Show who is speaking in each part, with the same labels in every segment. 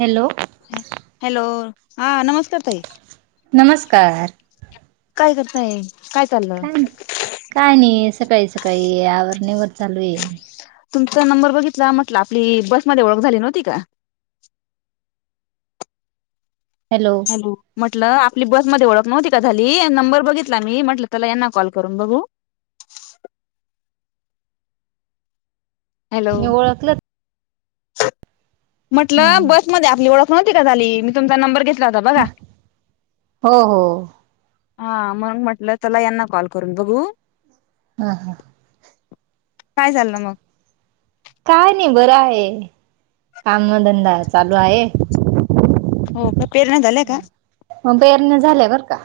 Speaker 1: Hello
Speaker 2: hello हा नमस्कार ताई.
Speaker 1: नमस्कार.
Speaker 2: काय करताय?
Speaker 1: काय नाही काय नाही सकाळी, सकाळी आवरणीवर चालू आहे.
Speaker 2: तुमचा नंबर बघितला म्हटलं आपली बसमध्ये ओळख झाली नव्हती का?
Speaker 1: हॅलो.
Speaker 2: म्हटलं आपली बसमध्येओळख नव्हती का झाली, नंबर बघितला मी म्हटलं त्याला यांना कॉल करून बघू‌. हॅलो.
Speaker 1: मी ओळखलं
Speaker 2: म्हटलं
Speaker 1: हम्म
Speaker 2: बस मध्ये आपली ओळख नव्हती का? झाली मी तुमचा नंबर घेत लाता बघा.
Speaker 1: हो हो
Speaker 2: हा म्हणून म्हटलं त्याला यांना कॉल करून बघू.
Speaker 1: हा हा.
Speaker 2: काय चाललं मग?
Speaker 1: काय नाही बरं आहे काम धंदा चालू आहे.
Speaker 2: हो का पेरण्या झाल्या का?
Speaker 1: म पेरन्या झाल्या बर का.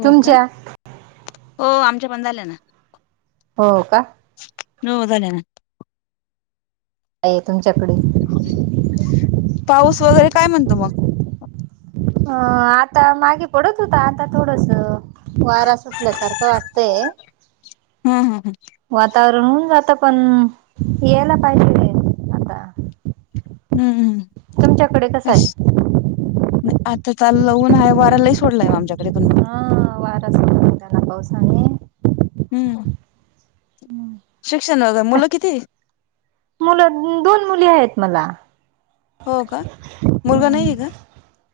Speaker 2: हो का
Speaker 1: तुमच्या
Speaker 2: हो आमच्या पण झाल्या ना.
Speaker 1: हो का.
Speaker 2: नऊजनी ना.
Speaker 1: तुमच्याकडे.
Speaker 2: पाऊस वगैरे काय म्हणतो मग?
Speaker 1: अ -आता मागे पडत होता आता थोडस वारा सुटल्या सारखं वाटतय
Speaker 2: हम्म हम्म
Speaker 1: वातावरण होऊन जाता पण यायला पाहिजे. आता
Speaker 2: हम्म.
Speaker 1: तुमच्याकडे कसं
Speaker 2: हम्म
Speaker 1: आहे?
Speaker 2: आता चालल उन आहे वारा लई सोडलाय आमच्याकडे पण मग.
Speaker 1: हा वारा अस होताना पावसाने
Speaker 2: हम्म.
Speaker 1: हम्.
Speaker 2: शिक्षण वगैरे मुलं किती?
Speaker 1: मुलं दोन मुली आहेत मला.
Speaker 2: हो का मुलगा
Speaker 1: हम्म
Speaker 2: नाहीये का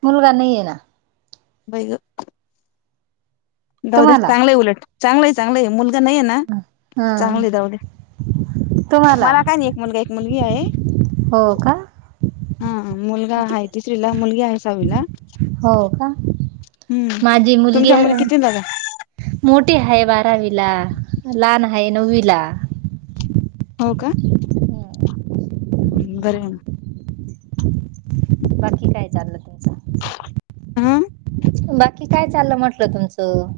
Speaker 1: मुलगा नाहीये ना
Speaker 2: बाई गं? जाऊद्या
Speaker 1: तुम्हाला
Speaker 2: चांगलंय हाय उलट चांगलंय हाय चांगलंय हाय मुल नाही ना
Speaker 1: हा
Speaker 2: चांगली जाऊ दे
Speaker 1: तुम्हाला
Speaker 2: मला काय नाही एक मुलगा, एक मुलगी आहे.
Speaker 1: हो का?
Speaker 2: हा मुलगा आहे तीसरीला मुलगी आहे सहावीला.
Speaker 1: हो का
Speaker 2: हम्म.
Speaker 1: माझी मुलगी
Speaker 2: तुमच्या मुली कितवीला ग?
Speaker 1: मोठी आहे बारावी ला, लहान आहे नववी ला.
Speaker 2: हो का.
Speaker 1: हम्म
Speaker 2: हम्म बरं.
Speaker 1: बाकी काय चाललं तुमचं?
Speaker 2: हा.
Speaker 1: बाकी काय चाललं म्हटलं तुमचं?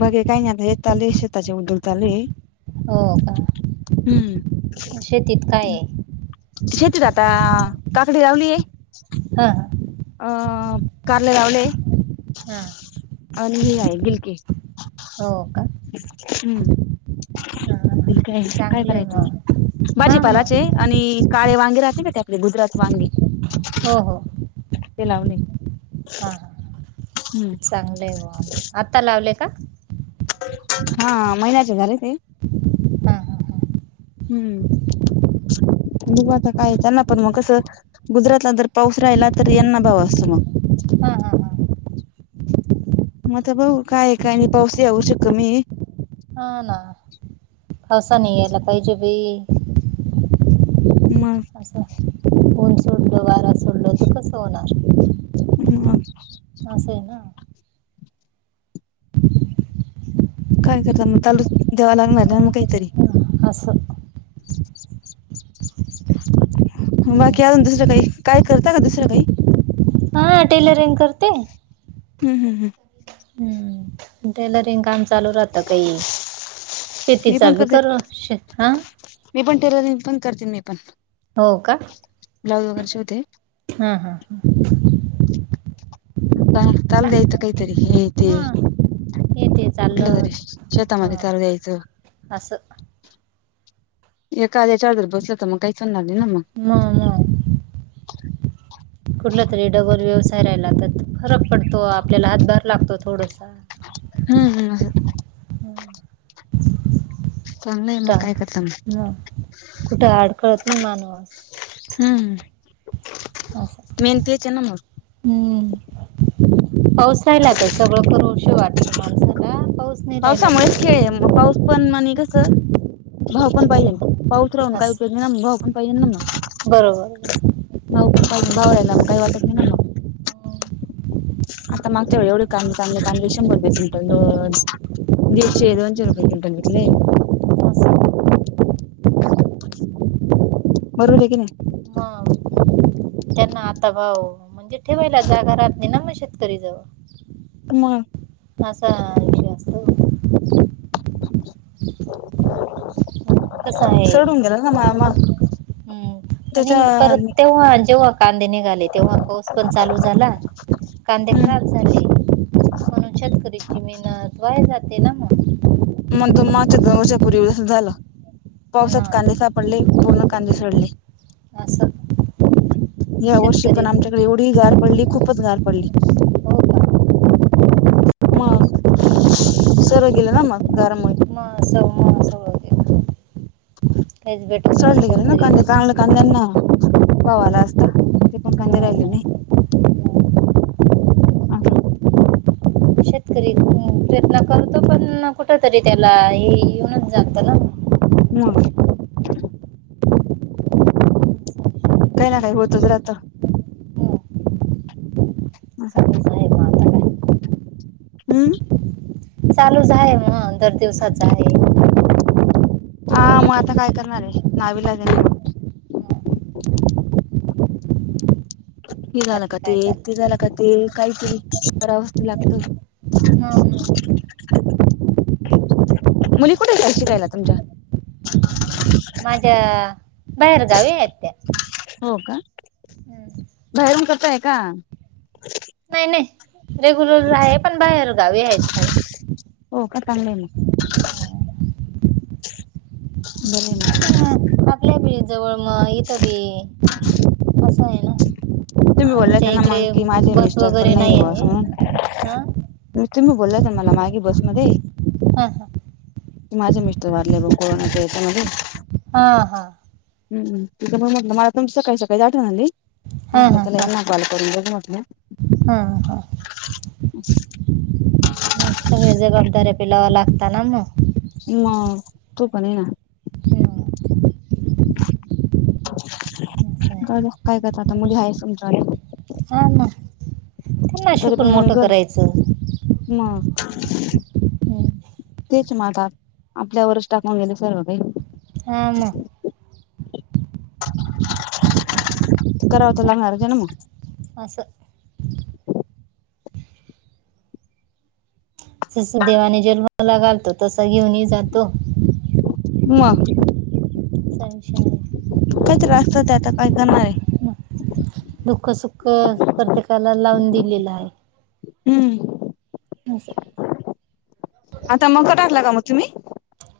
Speaker 2: बाकी काही नाही हेच चालू हे शेताचे उद्योग चालू आहे.
Speaker 1: हो का
Speaker 2: हम्म
Speaker 1: म शेतीत काय आहे?
Speaker 2: शेतीत आता काकडी लावली आहे.
Speaker 1: हा हा.
Speaker 2: अ कारले लावले
Speaker 1: हा.
Speaker 2: आणि हे आहे गिलंकी.
Speaker 1: हो का.
Speaker 2: हम्म
Speaker 1: हा
Speaker 2: काय काय
Speaker 1: चांगलं आहे
Speaker 2: करायचं म
Speaker 1: मग हा
Speaker 2: भाजीपालाचे
Speaker 1: मग
Speaker 2: आणि काळे वांगे राहते का ते आपले गुजरात वांगी
Speaker 1: हो हो.
Speaker 2: ते लावले हम्म.
Speaker 1: चांगलंय [unintelligible] आता लावले का?
Speaker 2: हा महिन्याचे झाले ते
Speaker 1: हां हां
Speaker 2: हम्म. बघू आता काय त्यांना पण मग कसं गुजरातला जर पाऊस राहिला तर यांना भाव असतो मग.
Speaker 1: हां हां हां हां
Speaker 2: म आता बघु काय काय पाऊस या वर्षी कमी आहे.
Speaker 1: हा ना. खसा नाही यायला पाहिजे बी.
Speaker 2: मग
Speaker 1: असं ऊन सोडलं वारा सोडलं तर कसं होणार?
Speaker 2: मग
Speaker 1: असं आहे ना.
Speaker 2: काय करता म तालूच ठेवा लागणार ना म काहीतरी.
Speaker 1: असं.
Speaker 2: [unintelligible]
Speaker 1: हं.
Speaker 2: बाकी अजून दुसरं काही काय करता का दुसरं काही?
Speaker 1: हा टेलरिंग करते.
Speaker 2: हम्म हम्म हम्म.
Speaker 1: हम्म. टेलरिंग काम चालू राहतं काही
Speaker 2: मी
Speaker 1: शेतीचा
Speaker 2: पण
Speaker 1: बी
Speaker 2: करते
Speaker 1: करू शे हा.
Speaker 2: मी पण टेलरिंग पण करते मी पण.
Speaker 1: हो का
Speaker 2: ब्लाउज वगैरे शिवते
Speaker 1: हा हा हा.
Speaker 2: का द्यात आयता कायतरी हे ते
Speaker 1: हां येते
Speaker 2: कुठलं
Speaker 1: चाललं
Speaker 2: तरी शेतामध्ये
Speaker 1: हां
Speaker 2: चालू द्यायचं..
Speaker 1: असं
Speaker 2: एका याच्या वदर बसले तर मग काही चोनणार नाही ना मग.
Speaker 1: म म. कुठला तरी डबल व्यवसाय राहिला तर फरक पडतो आपल्याला हातभार लागतो थोडसा.
Speaker 2: हम्म हम्म मजेत.
Speaker 1: हम्म.
Speaker 2: चांगलंय मग
Speaker 1: कुठं
Speaker 2: काय करता म.
Speaker 1: न. कुठं अडकळत नाही माणूस
Speaker 2: हम्म
Speaker 1: असं
Speaker 2: मेन तेच हाय ना मग.
Speaker 1: हम्म पाऊस राहीला आता सगळं करुशी वाटत माणसाला पाऊस नाही राहिला
Speaker 2: पावसामुळेच खेळ
Speaker 1: तर
Speaker 2: आहे मग पाऊस पण माने कसं भाव पण पाहिजे म. पाऊस राहून काही उपयोग
Speaker 1: असं
Speaker 2: नाही ना मग भाऊ पण पाहिजेल ना मग.
Speaker 1: बरोबर
Speaker 2: भाव पण पाहिजे भाव राहिला म काय वाटत नाही ना म.
Speaker 1: हम्म.
Speaker 2: आता मागच्यावेळी एवढे कांदे चांगले कांदे शंभर रुपये क्विंटल दर, दीडशे, दोनशे रुपये क्विंटल घेतले.
Speaker 1: असं
Speaker 2: बरोबर आहे की नाही [inaudible]
Speaker 1: मग त्यांना आता भाव म्हणजे ठेवायला जागा राहत नाही ना मग शेतकरी जवळ
Speaker 2: मग.
Speaker 1: असा विषय असतो. कसं आहे
Speaker 2: सोडून गेलं ना मा म
Speaker 1: हम्म आणि परत तेव्हा जेव्हा कांदे निघाले तेव्हा पाऊस पण चालू झाला. कांदे
Speaker 2: हम्म
Speaker 1: खराब झाले. म्हणून शेतकरीची मेहनत वाया जाते ना मग.
Speaker 2: मग तु मागच्या दोन वर्षापूर्वी झालं पावसात
Speaker 1: मग
Speaker 2: कांदे सापडले. पूर्ण कांदे सडले.
Speaker 1: असं.
Speaker 2: या वर्षी
Speaker 1: शेतकरी
Speaker 2: पण
Speaker 1: हो
Speaker 2: आमच्याकडे एवढी गार पडली, खूपच गार पडली.
Speaker 1: का
Speaker 2: मग सरु गेले ना मग, गरम.
Speaker 1: [inaudible] कायच भेट.
Speaker 2: सडले गेले ना कांदे, चांगल्या कांंद्याना. भाव आला असता ते पण कांदे राहिले नाही.
Speaker 1: मग [inaudible] प्रयत्न करतो पण कुठ तरी त्याला हे येऊनच जात ना.
Speaker 2: मग.
Speaker 1: चालूच
Speaker 2: काही ना काही होतच राहतं.
Speaker 1: आहे मग आता काय
Speaker 2: हम्म
Speaker 1: चालूच आहे मग दर दिवसाच आहे.
Speaker 2: हा मग आता काय करणार आहे नावीलाज आहे ना. ते झालं
Speaker 1: बाकी
Speaker 2: का ते,
Speaker 1: काय
Speaker 2: ते
Speaker 1: चाललं
Speaker 2: झाल का ते. ते काहीतरी करावंच लागतंय.
Speaker 1: हम्म.
Speaker 2: मुली कुठेता शिकायला तुमच्या?
Speaker 1: माझ्या बाहेरगावी आहेत त्या,
Speaker 2: हो का
Speaker 1: हम्म.
Speaker 2: बाहेरून करताय का?
Speaker 1: नाही नाही रेग्युलर आहे पण बाहेर गावी आहेत शाळा.
Speaker 2: हो का चांगल आहे मग.
Speaker 1: हम्म. ते
Speaker 2: [inaudible]
Speaker 1: आपल्या बी जवळ मग इथं बी असं आहे ना.
Speaker 2: तुम्ही बोलला
Speaker 1: आमच्या
Speaker 2: त्यांना मग
Speaker 1: इकडे
Speaker 2: की माझे
Speaker 1: बस
Speaker 2: मिस्टर पण
Speaker 1: वगैरे
Speaker 2: नाही आहे ब असं म्हणून
Speaker 1: हां
Speaker 2: तुम्ही बोलला होता मला मागे बसमध्ये.
Speaker 1: हा हा.
Speaker 2: माझे मिस्टर वारले ब कोरोनाच्या यांच्यामध्ये.
Speaker 1: हा हा.
Speaker 2: हम्म तिथं पण म्हटलं मला तुमची सकाळी सकाळी आठवण आली.
Speaker 1: हां
Speaker 2: म्हटलं
Speaker 1: हां
Speaker 2: तेला न कॉल करून बघु म्हटलं.
Speaker 1: हां हां मग सगळे जबाबदारी पेलावा लागताना मग.
Speaker 2: मग तू पन ये ना.
Speaker 1: [inaudible] असं आहे
Speaker 2: जाऊदया काय करता आता, मुली हाय समजवायला.
Speaker 1: हा ना, त्यांना शिकून मोठं करायचं.
Speaker 2: म,
Speaker 1: हम्म.
Speaker 2: तेच ना आता, आपल्यावरच टाकून गेले सर्व
Speaker 1: हा मग
Speaker 2: काही. करावं तर
Speaker 1: चालेल
Speaker 2: लागणार का ना मग.
Speaker 1: असं, जस देवाने जन्माला घालतो, तसा घेऊन ही जातो.
Speaker 2: मग,
Speaker 1: मशऽ [unintelligible]
Speaker 2: काही तरी आसतं ते, आता काय करणार आहे.
Speaker 1: नाही. दुःख -सुख, प्रत्येकाला लावून दिलेलं हाय.
Speaker 2: हम्म,
Speaker 1: असं,
Speaker 2: आता मका टाकला का मग तुम्ही?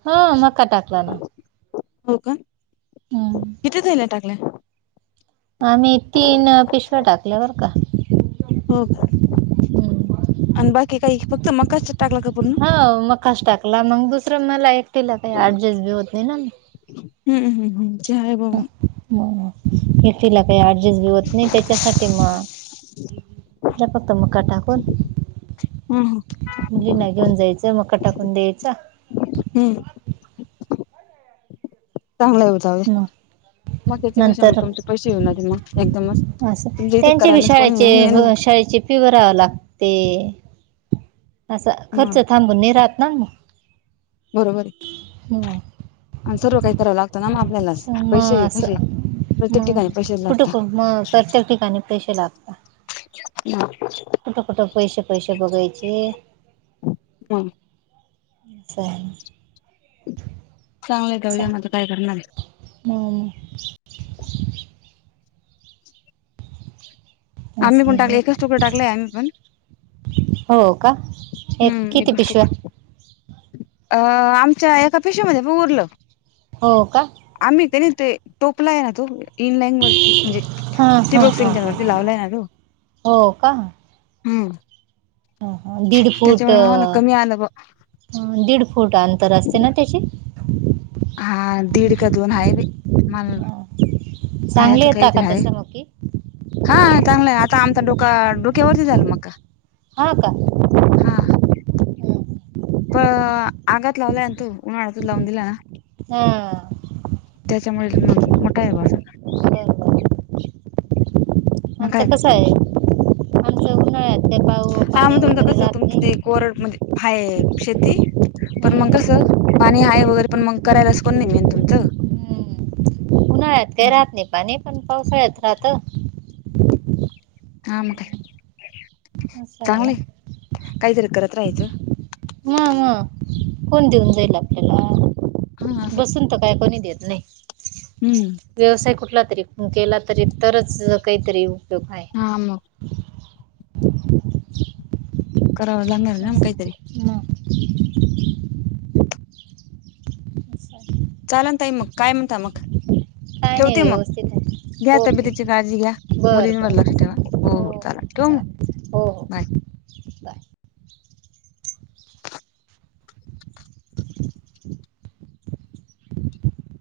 Speaker 1: हो, मक्का टाकला ना.
Speaker 2: हो का,
Speaker 1: हम्म.
Speaker 2: किती थैल्या टाकल्या?
Speaker 1: आम्ही तीन अं पिशव्या टाकल्या बर का.
Speaker 2: हो का,
Speaker 1: हम्म.
Speaker 2: आणि बाकी काही, फक्त मकाच टाकला का पूर्ण?
Speaker 1: हा, मक्काच टाकला, मंग दुसरं मला एकटीला काही ऍडजस्ट बी होत नाही ना.
Speaker 2: हम्म, हम्, हम्, ते हाय बाबा.
Speaker 1: हं एकटिला काही ऍडजस्ट बी होत नाही, त्याच्यासाठी म दिला फक्त मक्का टाकून.
Speaker 2: हम्,
Speaker 1: मुलींना घेऊन जायचं, मका टाकून द्यायचा.
Speaker 2: हम्म, चांगला हो जाऊदे
Speaker 1: मग
Speaker 2: मक्याचे कशे मग
Speaker 1: नंतर
Speaker 2: तुमचे पैशे येऊन जातील ना, एकदमच.
Speaker 1: असं,
Speaker 2: तुमच्या इथे
Speaker 1: त्यांचे बी
Speaker 2: करायलाच कोणी
Speaker 1: शाळेचे,
Speaker 2: नाही मेन
Speaker 1: हो
Speaker 2: मग
Speaker 1: शाळेची फि भरावी लागते. असा, खर्च
Speaker 2: मग
Speaker 1: थांबून नाही राहत ना.
Speaker 2: बरोबर ये
Speaker 1: हं.
Speaker 2: आणि सर्व काही कराव लागतं ना आपल्यालाच
Speaker 1: समा
Speaker 2: पैसे
Speaker 1: स
Speaker 2: कसे प्रत्येक ठिकाणी
Speaker 1: मग
Speaker 2: पैसेच
Speaker 1: कुठे,
Speaker 2: लागतात
Speaker 1: कुठ मग, प्रत्येक ठिकाणी पैशे लागतात.
Speaker 2: [inaudible]
Speaker 1: कुठं -कुठं पैसे पैसे बघायचे?
Speaker 2: मग
Speaker 1: चालंल,
Speaker 2: [unintelligible] चांगलं आहेेत, ऊद्या माझं काय करणार?
Speaker 1: हम्,
Speaker 2: आम्ही
Speaker 1: असं
Speaker 2: पण टकले,
Speaker 1: आहे
Speaker 2: एकच तुकडे टाकलेय आम्हि पण.
Speaker 1: हो का, एक, किती पिशव्या?
Speaker 2: अं आमच्या एका पिशव्या मध्ये पण उरलं,
Speaker 1: हो का?
Speaker 2: आम्ही त्यानी ते, [unintelligible] आहे ना तो. इनलाईन वरती, म्हणजे
Speaker 1: हां हां
Speaker 2: टीबक
Speaker 1: हां
Speaker 2: सिंचन
Speaker 1: हां
Speaker 2: वरती लावला आहे ना तो
Speaker 1: हो
Speaker 2: हम्म,
Speaker 1: ह हा, दीड
Speaker 2: त्याच्यामुळे आम्हाला
Speaker 1: फुटं
Speaker 2: कमी आलं ब
Speaker 1: दीड फूट अंतर असते ना त्याचे.
Speaker 2: हा, दीड का दोन हाये बाई, मला
Speaker 1: हां.
Speaker 2: हाये
Speaker 1: चांगले
Speaker 2: आता काही
Speaker 1: येतात का
Speaker 2: तरी हाये.
Speaker 1: तसं मग की
Speaker 2: हा, चांगला हे, आता आमचा डोका, डोक्यावरती झाला मका.
Speaker 1: हां, का?
Speaker 2: हा
Speaker 1: हं.
Speaker 2: तो आगात लावलाय ना तु, उन्हाळ्यातचं लावून दिला ना.
Speaker 1: हम्म
Speaker 2: त्याच्यामुळेचं मग मोठा हे बा आस
Speaker 1: बरोबर
Speaker 2: मग काय
Speaker 1: आमचं कस
Speaker 2: करता
Speaker 1: आहे,
Speaker 2: मग
Speaker 1: आमचं उन्हाळ्यात का पाऊ
Speaker 2: हा
Speaker 1: पाणी
Speaker 2: मग तुमचं
Speaker 1: वगैरे
Speaker 2: कसं
Speaker 1: रहातं
Speaker 2: तुमचं
Speaker 1: नाही.
Speaker 2: ते कोरड म्हणजे हाय शेती. पण मग
Speaker 1: हम्म.
Speaker 2: कसं, पाणी आहे वगैरे पण मग करायलाच कोण नाही मेन तुमचं.
Speaker 1: हम्म. उन्हाळ्यात काय राहत नाही पाणी, पण पावसाळ्यात राहत.
Speaker 2: हा मग काय
Speaker 1: असं आहे ना
Speaker 2: चांगलंय, काहीतरी करत राहायचं.
Speaker 1: हा म कोण देऊन जाईल आपल्याला?
Speaker 2: हा असं
Speaker 1: बसून त काय कोणी देत नही.
Speaker 2: हम्म
Speaker 1: व्यवसाय कुठला तरी केला, तरी तरच काहीतरी उपयोग हाय.
Speaker 2: हा... मग!
Speaker 1: [unintelligible]
Speaker 2: करावं लागणार हे ना मग
Speaker 1: असं.
Speaker 2: काही तरी?
Speaker 1: मग असं आहे.
Speaker 2: चालन ताई मग, काय
Speaker 1: बरं.
Speaker 2: म्हणता मग,
Speaker 1: काय नाही
Speaker 2: ठेवते मग
Speaker 1: व्यवस्थित आहे
Speaker 2: घ्या तबी
Speaker 1: ओके
Speaker 2: तब्येतीची काळजी घ्या मुलीं
Speaker 1: बरं
Speaker 2: वर लक्ष ठेवा.
Speaker 1: बरं
Speaker 2: हो हो! चला ठेवू मग?
Speaker 1: चालेल हो हो.
Speaker 2: Bye
Speaker 1: bye [unintelligible]